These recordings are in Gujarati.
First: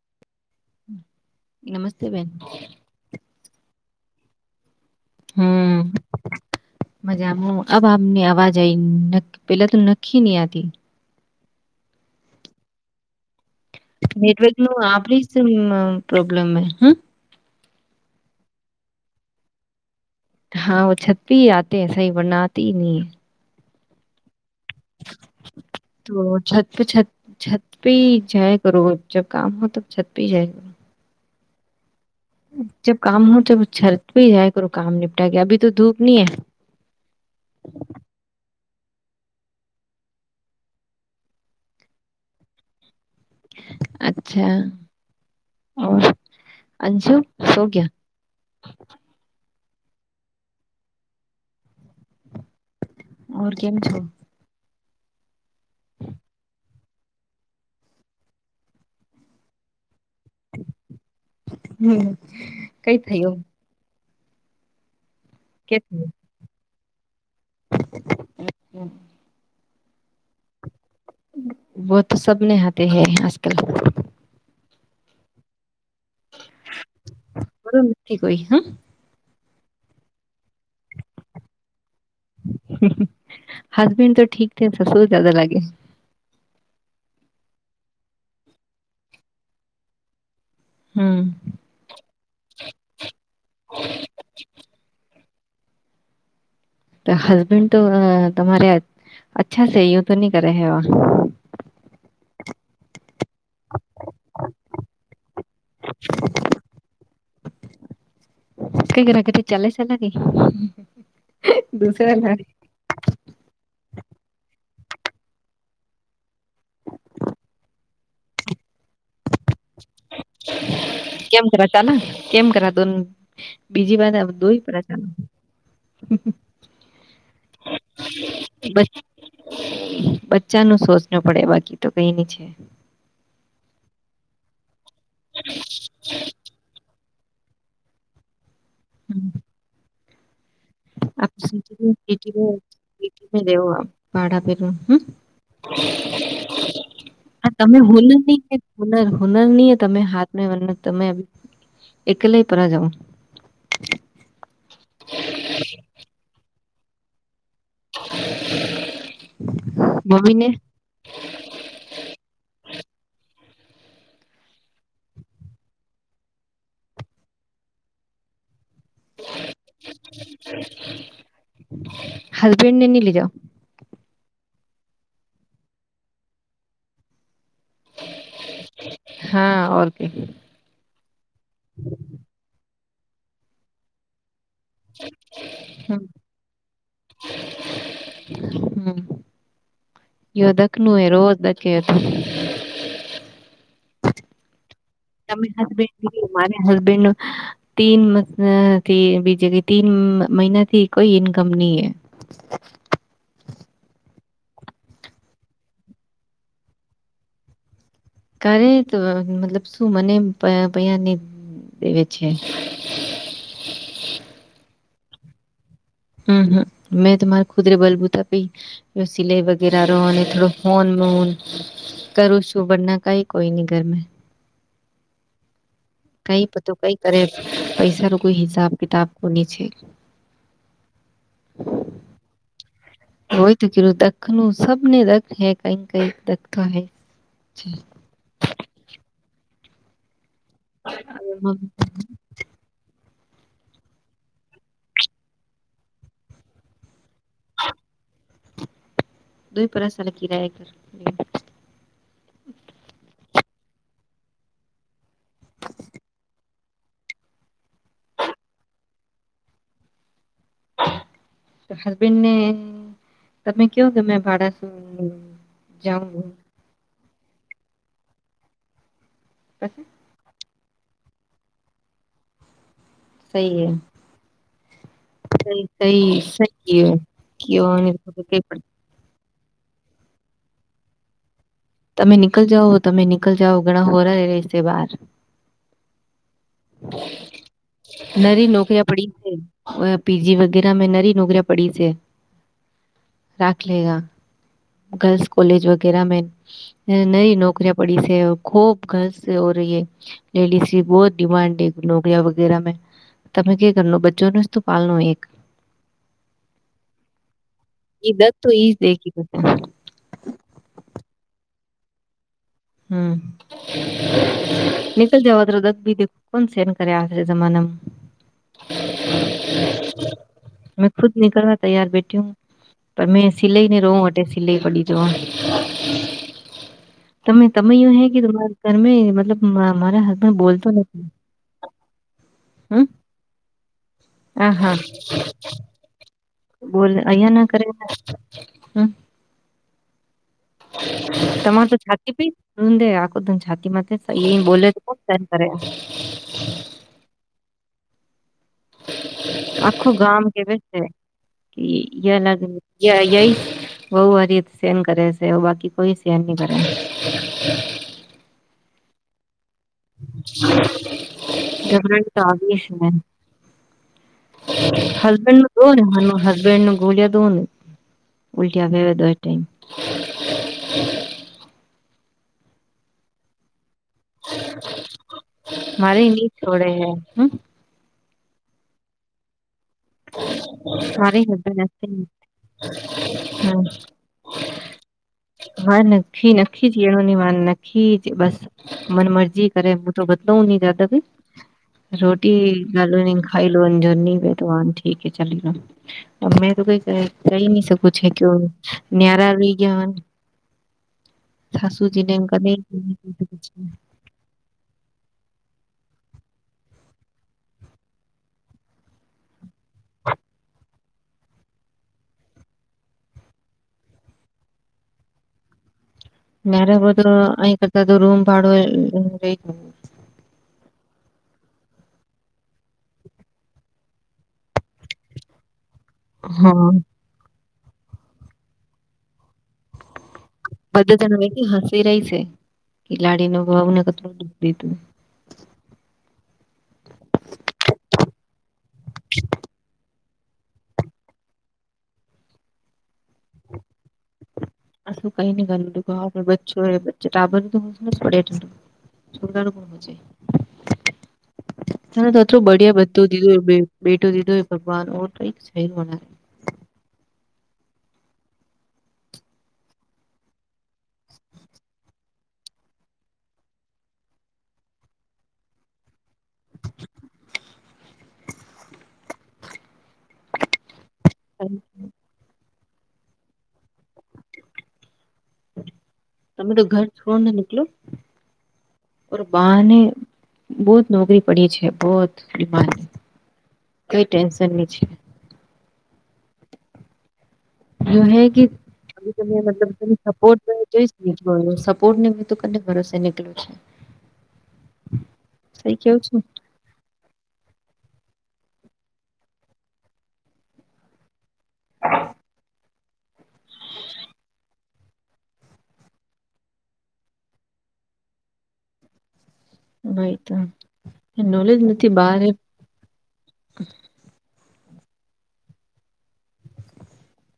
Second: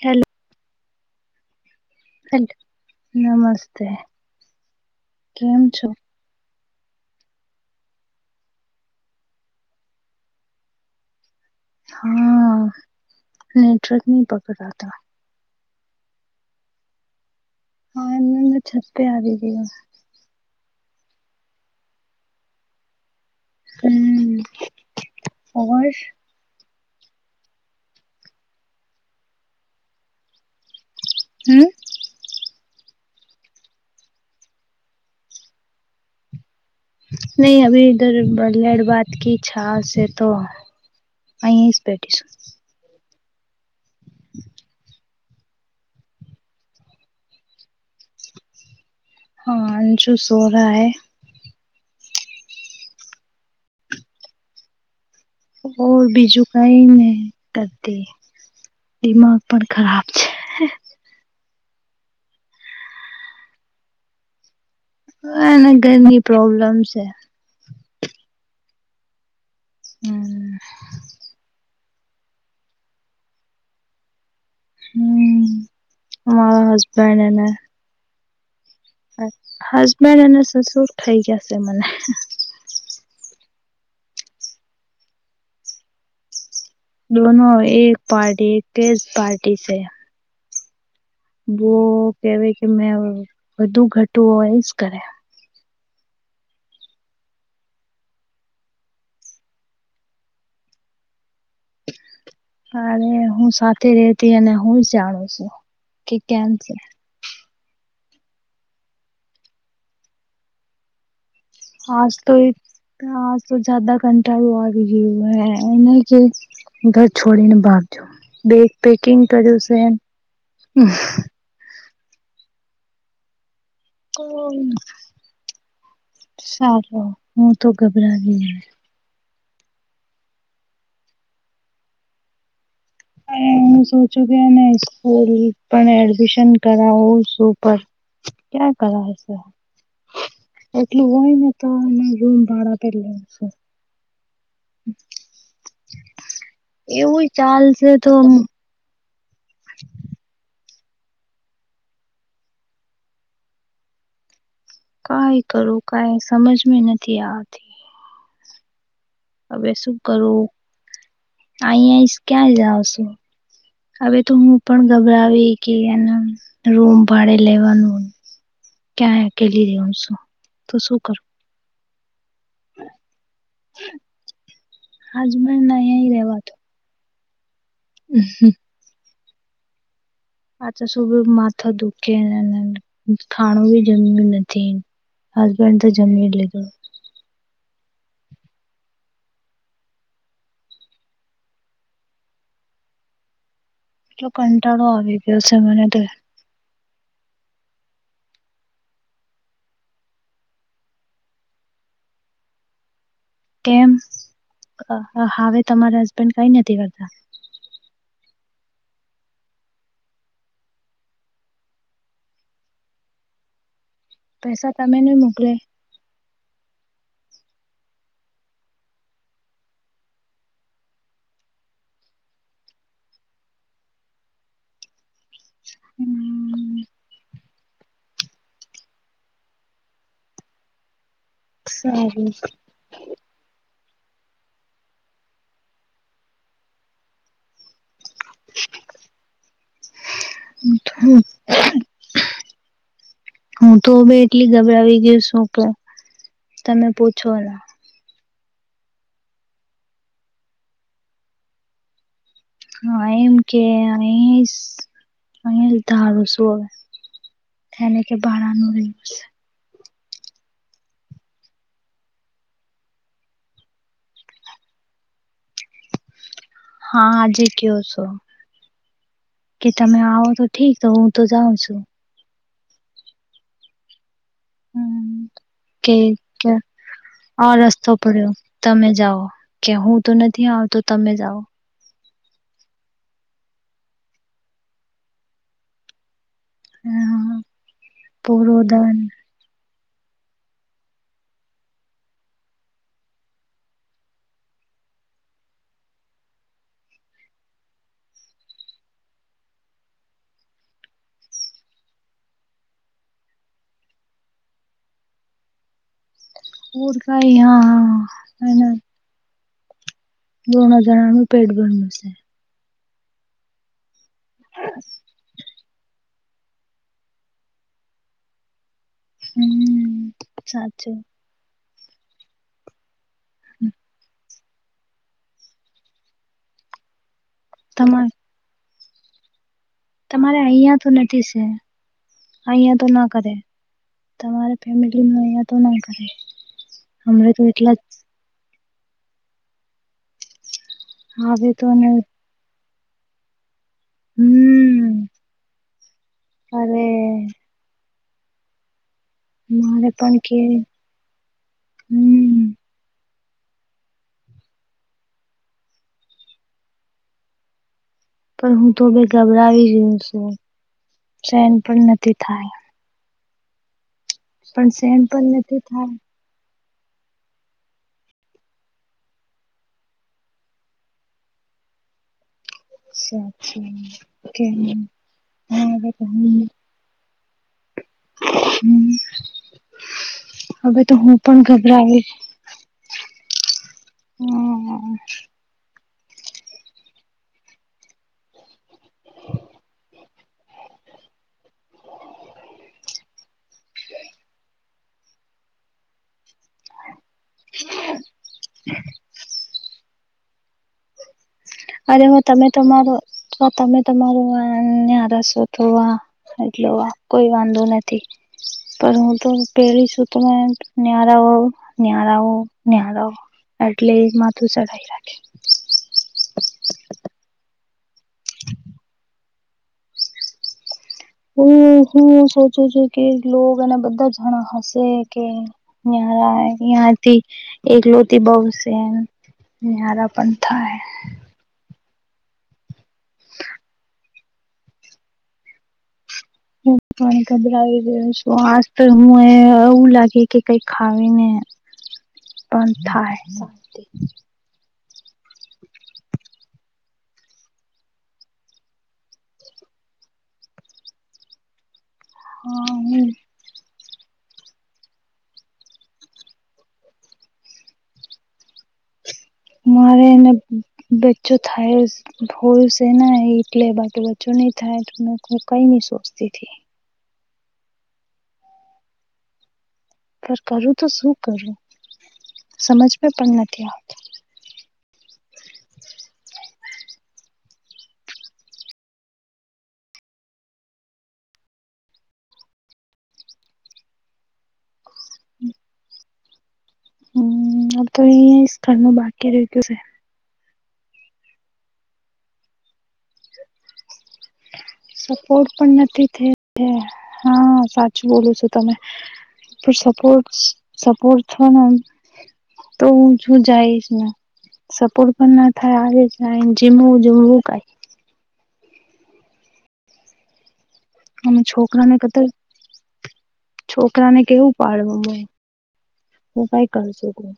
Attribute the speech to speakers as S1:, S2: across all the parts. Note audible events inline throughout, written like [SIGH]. S1: હેલો
S2: નમસ્તે બેન.
S1: હેલો નમસ્તે. કેમ
S2: હમ્મ.
S1: છો
S2: મજામાં અ આમને અવાજ આવી પેલા તો નખી નહિ આતી.
S1: હા હમ્મ.
S2: નેટવર્ક નું આપડી પ્રોબ્લેમ હ હમ્મ.
S1: હા એમંદ છતે આ કીવા
S2: હા વ છતપી આતે સહી બનાતી નહી.
S1: હમ્મ.
S2: તો છત તો છત છત પે જયા કરો જબ કામ હો ત છત પે જાય કરો.
S1: હમ્મ.
S2: જબ કામ હો ત છત પેજાય કર કામ નિપટા ગયા અભી તો ધૂપ નઈ હે.
S1: નહી અભી ધર બ લડ બાદ કી છાશ હે તો. અહીં સ્પેટીશ શું
S2: અચ્છા અંશુ શો ક્યા
S1: હા અંજુ સોરા હૈ.
S2: ઓર કેમ છો?
S1: ઓ બીજું કઈ ને કરતી દિમાગ પણ ખરાબ છે.
S2: હમ્મ કઈ થયું.
S1: ના ઘરની પ્રોબ્લેમ છે.
S2: હમ્મ હમ્મ.
S1: હમ્મ.
S2: વ તો સબ નિહતે હૈ આજ કલ
S1: હમ્મ અમારો હજબેન્ડ એને
S2: [UNINTELLIGIBLE] કોઈ હા
S1: હજબન્ડ અને સસુર થઇ જાશે મને.
S2: હસબન્ડ તો ઠીક સસુર જાદા લાગે.
S1: દોનો એક પાર્ટી એક કેસ પાર્ટી છે.
S2: હમ્મ.
S1: બો કેવાય કે મે વધુ ઘટું હો એજ કરયા.
S2: તા હસબેન્ડ તો તમારે અચ્છા સું તો નહી કરે ઓર
S1: હારે હું સાથે રેતી અને હું જ જાણું છું કે કેમ છે.
S2: કઈ ઘરા કે ચાલે છે લા કે
S1: આજ તો
S2: દુસરા
S1: એ હ તો જદા કંટાળું આવી ગયું હે એને કે ઘર છોડીને ભપજો બેકીગ કર્યું છે એ
S2: ચાલ કેમ કરા દો બીજી વાત
S1: છે
S2: દો પડ ચાલ
S1: સારું હું તો ગભરાવી ગઈ.
S2: બચ્ચા નુ શોચ નુ પડે બાકી તો કઈની છે.
S1: હું સોચું કેને સ્કૂલ પણ એડમિશન કરાવું છું. ઉપર ક્યા કરાયુ હશે.
S2: [UNINTELLIGIBLE]
S1: અમે રૂમ ભાડા પર લઈશું.
S2: ટીવ ભાડા પેલું હમ્મ
S1: એવું
S2: આ તમે
S1: ચાલશે
S2: ભૂલ
S1: તો
S2: નહી કે હુનર હુનરનીય તમે હાથ વર તમે એકલે પરા જાઓ
S1: કાઈ કરું કાઈ સમજ મે નથી આતી
S2: [INAUDIBLE]
S1: હવે શું
S2: મમ્મી
S1: કરું
S2: ને
S1: આઈ આઈશ ક્યાં જાવ છે. હવે તો હું પણ ગભરાવી કે, એના રૂમ ભાડે લેવાનું. ક્યાંય અકેલી રહ્યો છું, તો શું કરું.
S2: હસબેન્ડ ને લીધો.
S1: આજ મે નહીં રેવાતો. હ.
S2: હા, કે.
S1: આ તો સુ માથા દુઃખી, ખાણું બ જમી નથી. તને હસબન્ડ તો જમી લું.
S2: [UNINTELLIGIBLE] હમ દકનું એ રોજ દકે હતો. [UNINTELLIGIBLE]
S1: એટલો કંટાળો આવે.
S2: તમે હસબેન્ડ, મારે હસબેન્ડ. તીનથી બીજ, તીન મહિના થી કોઈ ઇન્કમ નહીં, હ. [UNINTELLIGIBLE]
S1: કેમ? હવે તમારા હસબેન્ડ કઈ નથી કરતા.
S2: કરે તો, મતલબ શું? મને પૈ નહી દેવે છે.
S1: પેસા તમે નહી મોકલે.
S2: હમ, હમ, મેં તમારે ખુદરે બલબૂતા પી. સિલાઈ વગેરે, અને થોડો હોન મન. કરું છું, બરાબર, ના, કઈ કોઈ ની ઘરમે. કઈ તો,
S1: હમ,
S2: કઈ કરે, પૈસા નો કોઈ હિસાબ કિતાબ કોની છે.
S1: સારું.
S2: હોય તો, કેું દખ ન સબને દે, કઈક કઈકતો હૈ.
S1: હ.
S2: હે
S1: [UNINTELLIGIBLE] હું તો ભ એટલી ગભરાાવી ગયું છું, તો તમે પૂછો.
S2: દુઈ પરસા ન કિ રહ કર.
S1: હા, એમ કે અહી અહીં ધારું શું હવે? એને કે બાળ નિવ [UNINTELLIGIBLE]
S2: તો હસબેન્ડ ને, તમે કવો કે, ભાડાસું જાવં.
S1: હા, આજે કયો છો? કે તમે આવો તો. ઠીક, હું તો જાઉં છું.
S2: સઈ
S1: હમ,
S2: [UNINTELLIGIBLE]
S1: કે
S2: કઈ સઈ ક
S1: આ
S2: કવાર
S1: રસ્તો પડ્યો
S2: કઈ [UNINTELLIGIBLE]
S1: તમે જાઓ કે હું તો નથી આવતો, તમે જાઓ.
S2: તમે નીકળ જાઓ, તમે નીકળ જાવ, ઘણા હોરા રશે બહાર.
S1: હા,
S2: નરી
S1: પૂરો
S2: નોકરીયા
S1: દન
S2: પડી છે. વ પીજીી વગેરા મે નરી નોકરિયા પડી છે, રાખ લેગ. [UNINTELLIGIBLE] ગર્લ્સ કોલેજ વગેરા મે. નહી નોકરિયા પડી છે, ખૂબ ગલ હો રહી એ, લેડીઝી બહુ ડિમાડ એક નોકરિયા વગેરા મેં. તમે કે કરનો બચ્ચો નું પાલનો એક [UNINTELLIGIBLE]
S1: પર કઈ હા, હા.
S2: હા.
S1: દણ જણાનું પેટ ભરશે.
S2: હમ નિકલ જાવાધ દધ બી દે [UNINTELLIGIBLE] કોણ સેન્ડ કરે? આજના જમાનામાં.
S1: હમ્મ, સાચું.
S2: નીકળવા, તૈયાર બેઠી પણ મેં સિલાઈ ને, રો અ સિલાઈ પડી જો. તમે તમે યું હૈ
S1: તમારે
S2: કે, તમા ઘરમે, મતલબ, મારા હસબન્ડ
S1: તમારે
S2: બોલતો નથી.
S1: અહીં
S2: હમ
S1: તો ના કરે,
S2: હા
S1: તમારા
S2: હા
S1: ફેમલી અહતો ના કરે.
S2: બોલ
S1: હમણા
S2: અહયા
S1: તો
S2: ના કરે
S1: એટલા જ
S2: હમ
S1: આવે
S2: તમારે તો
S1: ને
S2: છાતી આખ ત છાતીમાં [INAUDIBLE]
S1: અને મારે
S2: આખું
S1: પણ
S2: ગામ
S1: કે
S2: કેવ છે કે અલગ
S1: હમ
S2: ય ય બહુ વારી સેન કરે છે બાકી કોઈ સેન નહી કરે
S1: પણ હું તો ગભરાવી ગયો છું, સેન પણ
S2: ગભરાટ
S1: નથી
S2: તો
S1: થાય.
S2: આવી
S1: પણ સહન પણ
S2: હસબેન્ડ નું
S1: નથી
S2: તો ને
S1: થાય
S2: હસબેન્ડનું [UNINTELLIGIBLE] મારે
S1: [UNINTELLIGIBLE]
S2: [INAUDIBLE]
S1: હ હવે તો હું
S2: મારે
S1: પણ
S2: હસબેન્ડ
S1: ગભરાવીશ,
S2: [INAUDIBLE]
S1: હા
S2: વા નખી નખી જ એનોની વાર નખી જ બસ મન મરજી કરે હું તો બધુંની દાદ ભ રોટી લાલું નહી ખાઈ લો જોની બેે તો વાનથી ઠીકે ચલી રહ્યો મે તો કઈ ક કહી ન શકું. એટલું ન્યરા લઈ ગયાતા
S1: અરે
S2: સાસુજીને
S1: હો તમે
S2: કદી
S1: તમારો તમે તમારું ન્યારું સોચવા એટલે કોઈ વાંધો નથી. પર હું તો પહેલી સુતમાં ન્યાારા ન્યાારા ન્યાારો એટલે એ માથું સઢાઈ રાખે.
S2: મારે તો અહી કરતા તો રૂમ ભાડો રહી.
S1: હ હું સોચું છું કે લો એના બધા જણા હશે કે નહીં
S2: હા
S1: ન્યાથી એક લોટી બહુ સે એમ. [UNINTELLIGIBLE]
S2: બધ ત હસી રહી છે કે લાડી ન ભાવ ને કું દુખ દીધું
S1: [UNINTELLIGIBLE] [INAUDIBLE]
S2: [INAUDIBLE]
S1: અન થાય સ.
S2: [INAUDIBLE] [INAUDIBLE] [INAUDIBLE] તને તોતું બડિયા બધું દીધુંય બેઠો દીધો હોય ભગવાન ઓ કઈક છે
S1: [INAUDIBLE] ભોલસે ના એટલે માટે બચ્ચો નહી થાય તો મે કઈ નઈ સોચતી પર કરું તો શું કરું, સમજમાં પણ નથી આવતું.
S2: તમે તો ઘર છોડને નીકલો. ઓર બાહને બહુ નોકરી પડી છે બહ દિમા કોઈ ટેન્શન નહી છે. [INAUDIBLE]
S1: હમ
S2: સપોર્ટ
S1: તો અહી ઘરનું બાકી રહી ગયું છે
S2: જોનું સપોર્ટ ને તો કને ભરોસે નીકળું છે.
S1: સપોર્ટ
S2: સઈ
S1: પણ
S2: કેવું
S1: નથી
S2: છું
S1: થ હા સાચું બોલું છું તમે. પણ સપોર્ટ સપોર્ટ છેને તો હું શું જાઈશને સપોટ પણ ના થાય આ જ જીમવું જમવું કઈ.
S2: ભાઈ તો
S1: અમે
S2: નોલેજ નથી
S1: છોકરાને
S2: બહાર
S1: કતર છોકરાને કેવું પાડવા હોય. હું કઈ કર છુંકું.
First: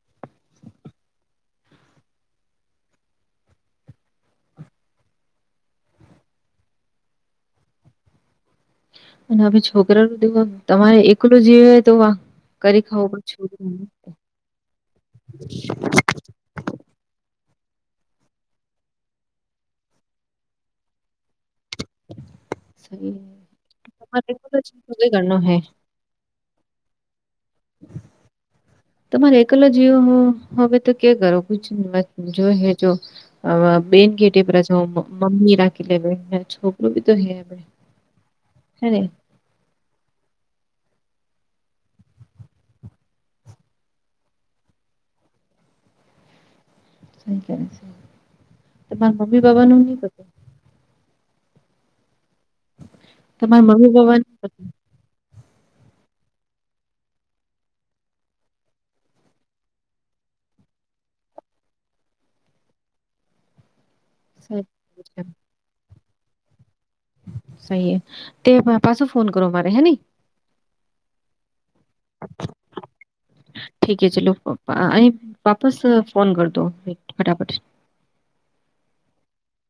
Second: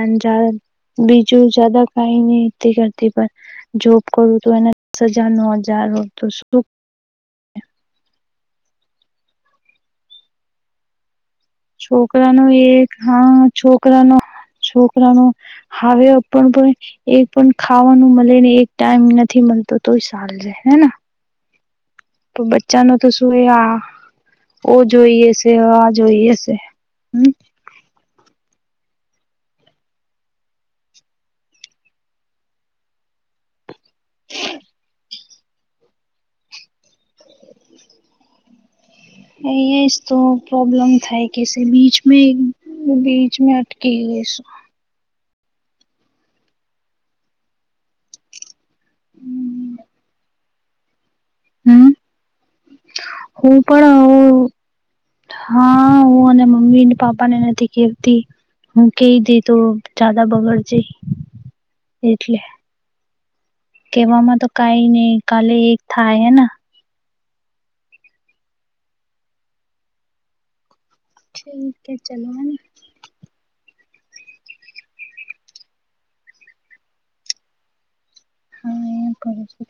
S1: અને બીજું જદા કઈ નહ કરતી પણ. જોબ કરું તો એને દસ હજાર ન હજાર હો તો શું.
S2: અને છોકરા દવા તમારે એક
S1: છોકરાનો એક હા,
S2: છોકરાને
S1: છોકરાનો. છોકરા ન હાવણ પણ એ પણ ખાવાનું મળે ને, એક ટાઈમ નથી મળતો, તો ચાલ જાય હ. તો બચ્ચા ન તો
S2: સહી
S1: શું? એ હ,
S2: તમારે એકલો
S1: ઓ
S2: જીવ
S1: જોઈએ,
S2: ઘરનો હે
S1: આ જોઈએશે. હમ.
S2: [UNINTELLIGIBLE] તમારે એકલા જાવ, હવે તો કે કરો જોઈ હેજ. બેન ગેટી મમ્મી રાખી લે, છોકરું બી તો હે. સોરી.
S1: તો પ્રોબ્લમ થાય કે, બીચ મે. બીચ મે અટકે ગ
S2: તમારા મમ્મી બાપા નું નહતું.
S1: હમ. હું
S2: તમારા મમ્મી બાબાનું
S1: પણ. હા, હું અને મમ્મી પાપા ને નથી કેતી. હું કઈ દે, તો જદા બગડજે. એટલે. કેવામાં તો
S2: સહી
S1: કઈ નહી, કાલે એક થાય હે.
S2: સહીએ તે મા પાસો ફોન કરો મારે હેની.
S1: ઠીક, ચલો, હ.
S2: ઠીક, ચલો, અ વાપસ ફોન કરતો, ફટાફટ.
S1: હા, એયા કરે છે.